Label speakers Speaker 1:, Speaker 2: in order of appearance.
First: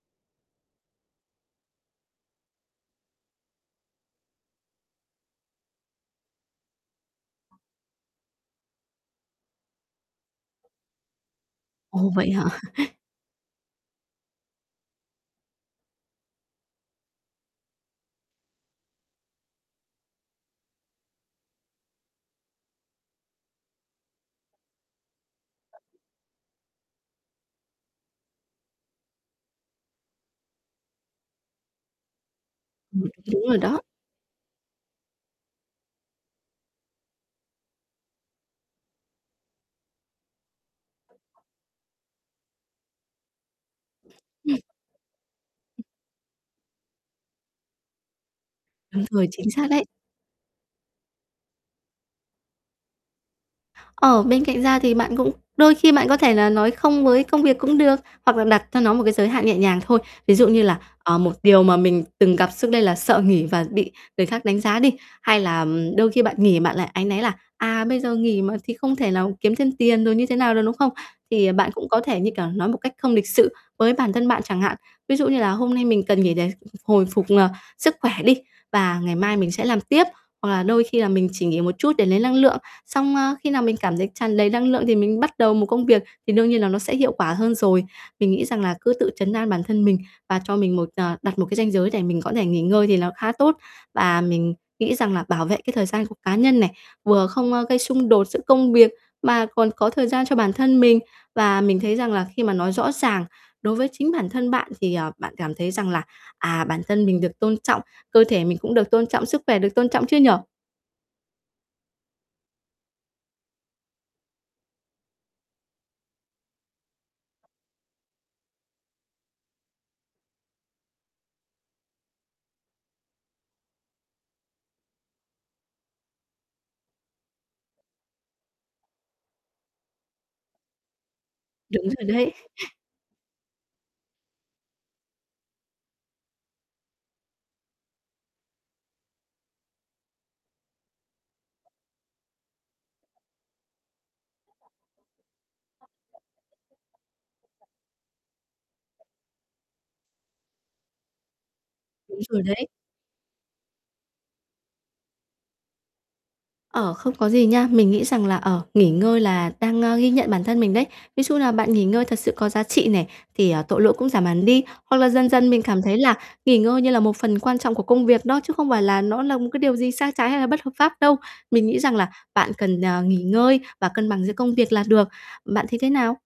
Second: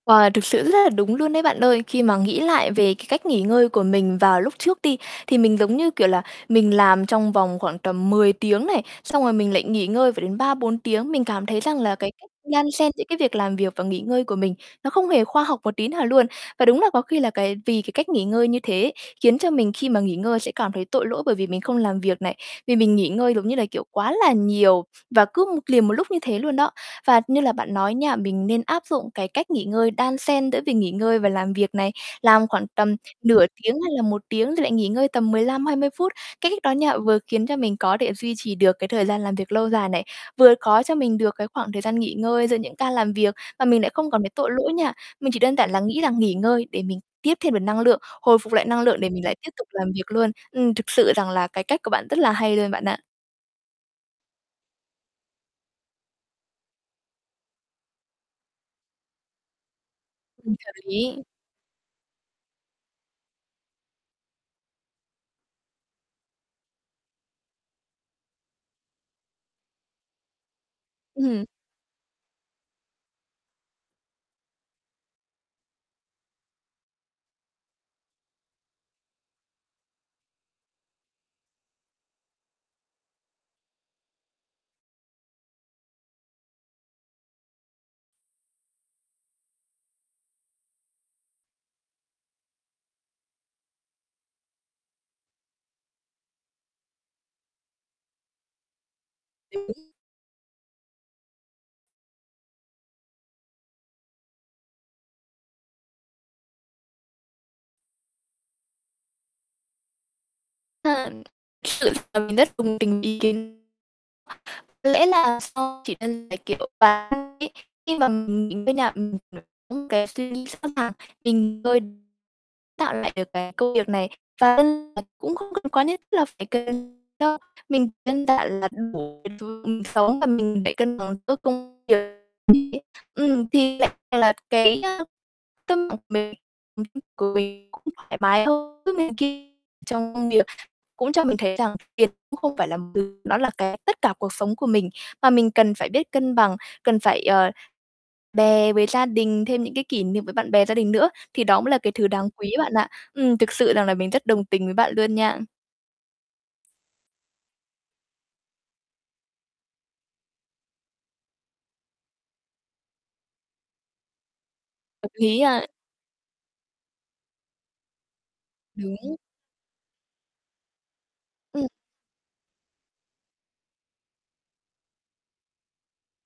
Speaker 1: Wow, thực sự rất là đúng luôn đấy bạn ơi, khi mà nghĩ lại về cái cách nghỉ ngơi của mình vào lúc trước đi, thì mình, giống như kiểu là, mình làm trong vòng khoảng tầm 10 tiếng này, xong rồi mình lại nghỉ ngơi phải đến 3-4 tiếng, mình cảm thấy rằng là cái
Speaker 2: Ồ
Speaker 1: cách
Speaker 2: vậy hả?
Speaker 1: đan xen giữa cái việc làm việc và nghỉ ngơi của mình nó không hề khoa học một tí nào luôn. Và đúng là có khi là cái vì cái cách nghỉ ngơi như thế ấy, khiến cho mình khi mà nghỉ ngơi sẽ cảm thấy tội lỗi, bởi vì mình không làm việc này, vì mình nghỉ ngơi, giống như là kiểu, quá là nhiều và cứ một liền một lúc như thế luôn đó. Và như là bạn nói nha, mình nên áp dụng cái cách nghỉ ngơi đan xen giữa việc nghỉ ngơi và làm việc này. Làm khoảng tầm
Speaker 2: Ừm, đúng
Speaker 1: nửa
Speaker 2: rồi
Speaker 1: tiếng
Speaker 2: đó.
Speaker 1: hay là 1 tiếng thì lại nghỉ ngơi tầm 15-20 phút, cái cách đó nha, vừa khiến cho mình có để duy trì được cái thời gian làm việc lâu dài này, vừa có cho mình được cái khoảng thời gian nghỉ ngơi giữa những ca làm việc, và mình lại không còn thấy tội lỗi nha. Mình chỉ đơn giản là nghĩ rằng nghỉ ngơi để mình tiếp thêm được năng lượng, hồi phục lại năng lượng
Speaker 2: Đúng
Speaker 1: để mình
Speaker 2: rồi,
Speaker 1: lại tiếp
Speaker 2: chính
Speaker 1: tục
Speaker 2: xác đấy.
Speaker 1: làm việc luôn. Ừm, thực sự rằng là cái cách của bạn rất là hay luôn bạn ạ.
Speaker 2: Ờ, bên cạnh ra thì bạn cũng đôi khi bạn có thể là nói "không" với công việc cũng được hoặc là đặt cho nó một cái giới hạn nhẹ nhàng thôi, ví dụ
Speaker 1: Ừm,
Speaker 2: như
Speaker 1: hợp
Speaker 2: là, ờ,
Speaker 1: lý.
Speaker 2: một điều mà mình từng gặp xước đây là sợ nghỉ và bị người khác đánh giá đi, hay là đôi khi bạn nghỉ bạn lại áy náy là, à, "bây giờ nghỉ mà, thì không thể nào kiếm thêm tiền" rồi như thế nào đó, đúng không?
Speaker 1: Ừm.
Speaker 2: Thì bạn cũng có thể, như kiểu, nói một cách không lịch sự với bản thân bạn chẳng hạn, ví dụ như là "Hôm nay mình cần nghỉ để hồi phục, ờ, sức khỏe đi, và ngày mai mình sẽ làm tiếp." Hoặc là "Đôi khi là mình chỉ nghỉ một chút để lấy năng lượng." Xong: "A, khi nào mình cảm thấy tràn đầy năng lượng thì mình bắt đầu một công việc, thì đương nhiên là nó sẽ hiệu quả hơn rồi." Mình nghĩ rằng là cứ tự trấn an bản thân mình, và cho mình một, ờ đặt một cái ranh giới để mình có thể nghỉ ngơi thì nó khá tốt. Và mình nghĩ rằng là bảo vệ cái thời gian của cá nhân này, vừa không, a, gây xung đột giữa công việc, mà còn có
Speaker 1: [unintelligible]
Speaker 2: thời gian cho bản thân mình. Và mình thấy rằng là khi mà nói rõ ràng đối với chính bản thân bạn thì, ờ, bạn cảm thấy rằng là, à, bản thân mình được tôn trọng, cơ thể mình cũng được tôn trọng, sức khỏe được tôn trọng chứ nhỉ?
Speaker 1: [unintelligible] Sự là mình rất đồng tình ý kiến Có lẽ là do chỉ cần là, kiểu, và [unintelligible] ấy, khi mà mình mình đó nha, ừm, những cái suy nghĩ sẵn sàng tình cơi tạo lại được cái công việc này và [unintelligible] ờ, cũng không cần quá nhất thiết là phải cần cho mình đơn giản là đủ [unintelligible] sống và mình phải cân bằng giữa công
Speaker 2: Đúng
Speaker 1: việc
Speaker 2: rồi đấy.
Speaker 1: [unintelligible] ấy. Ừm, thì lại rằng là cái, ơ, tâm [unintelligible] cũng thoải mái hơn trước này ki trong công việc cũng cho mình thấy rằng tiền cũng không phải làm từ nó là cái tất cả cuộc sống của mình. Mà mình cần phải biết cân bằng, cần phải, ờ, bè với gia đình thêm những cái kỷ niệm với bạn bè gia đình nữa thì đó mới là cái thứ
Speaker 2: Đúng
Speaker 1: đáng
Speaker 2: rồi
Speaker 1: quý
Speaker 2: đấy.
Speaker 1: bạn ạ. Ừm, thực sự rằng là mình rất đồng tình với bạn luôn nha.
Speaker 2: Ờ, không có gì nha. Mình nghĩ rằng là, ờ, nghỉ ngơi là đang, ơ, ghi nhận bản thân mình đấy. Ví dụ như là bạn nghỉ ngơi thật sự có giá trị này, thì, ờ, tội lỗi cũng giảm hẳn đi. Hoặc là
Speaker 1: Hợp
Speaker 2: dần
Speaker 1: lý
Speaker 2: dần mình
Speaker 1: ha.
Speaker 2: cảm thấy là nghỉ ngơi như là một phần quan trọng của công việc đó, chứ không phải là
Speaker 1: Đúng.
Speaker 2: nó là một cái điều gì sai trái hay là bất hợp pháp đâu. Mình
Speaker 1: Ừm.
Speaker 2: nghĩ rằng là bạn cần, ờ, nghỉ ngơi và cân bằng giữa công việc là được, bạn thấy thế nào?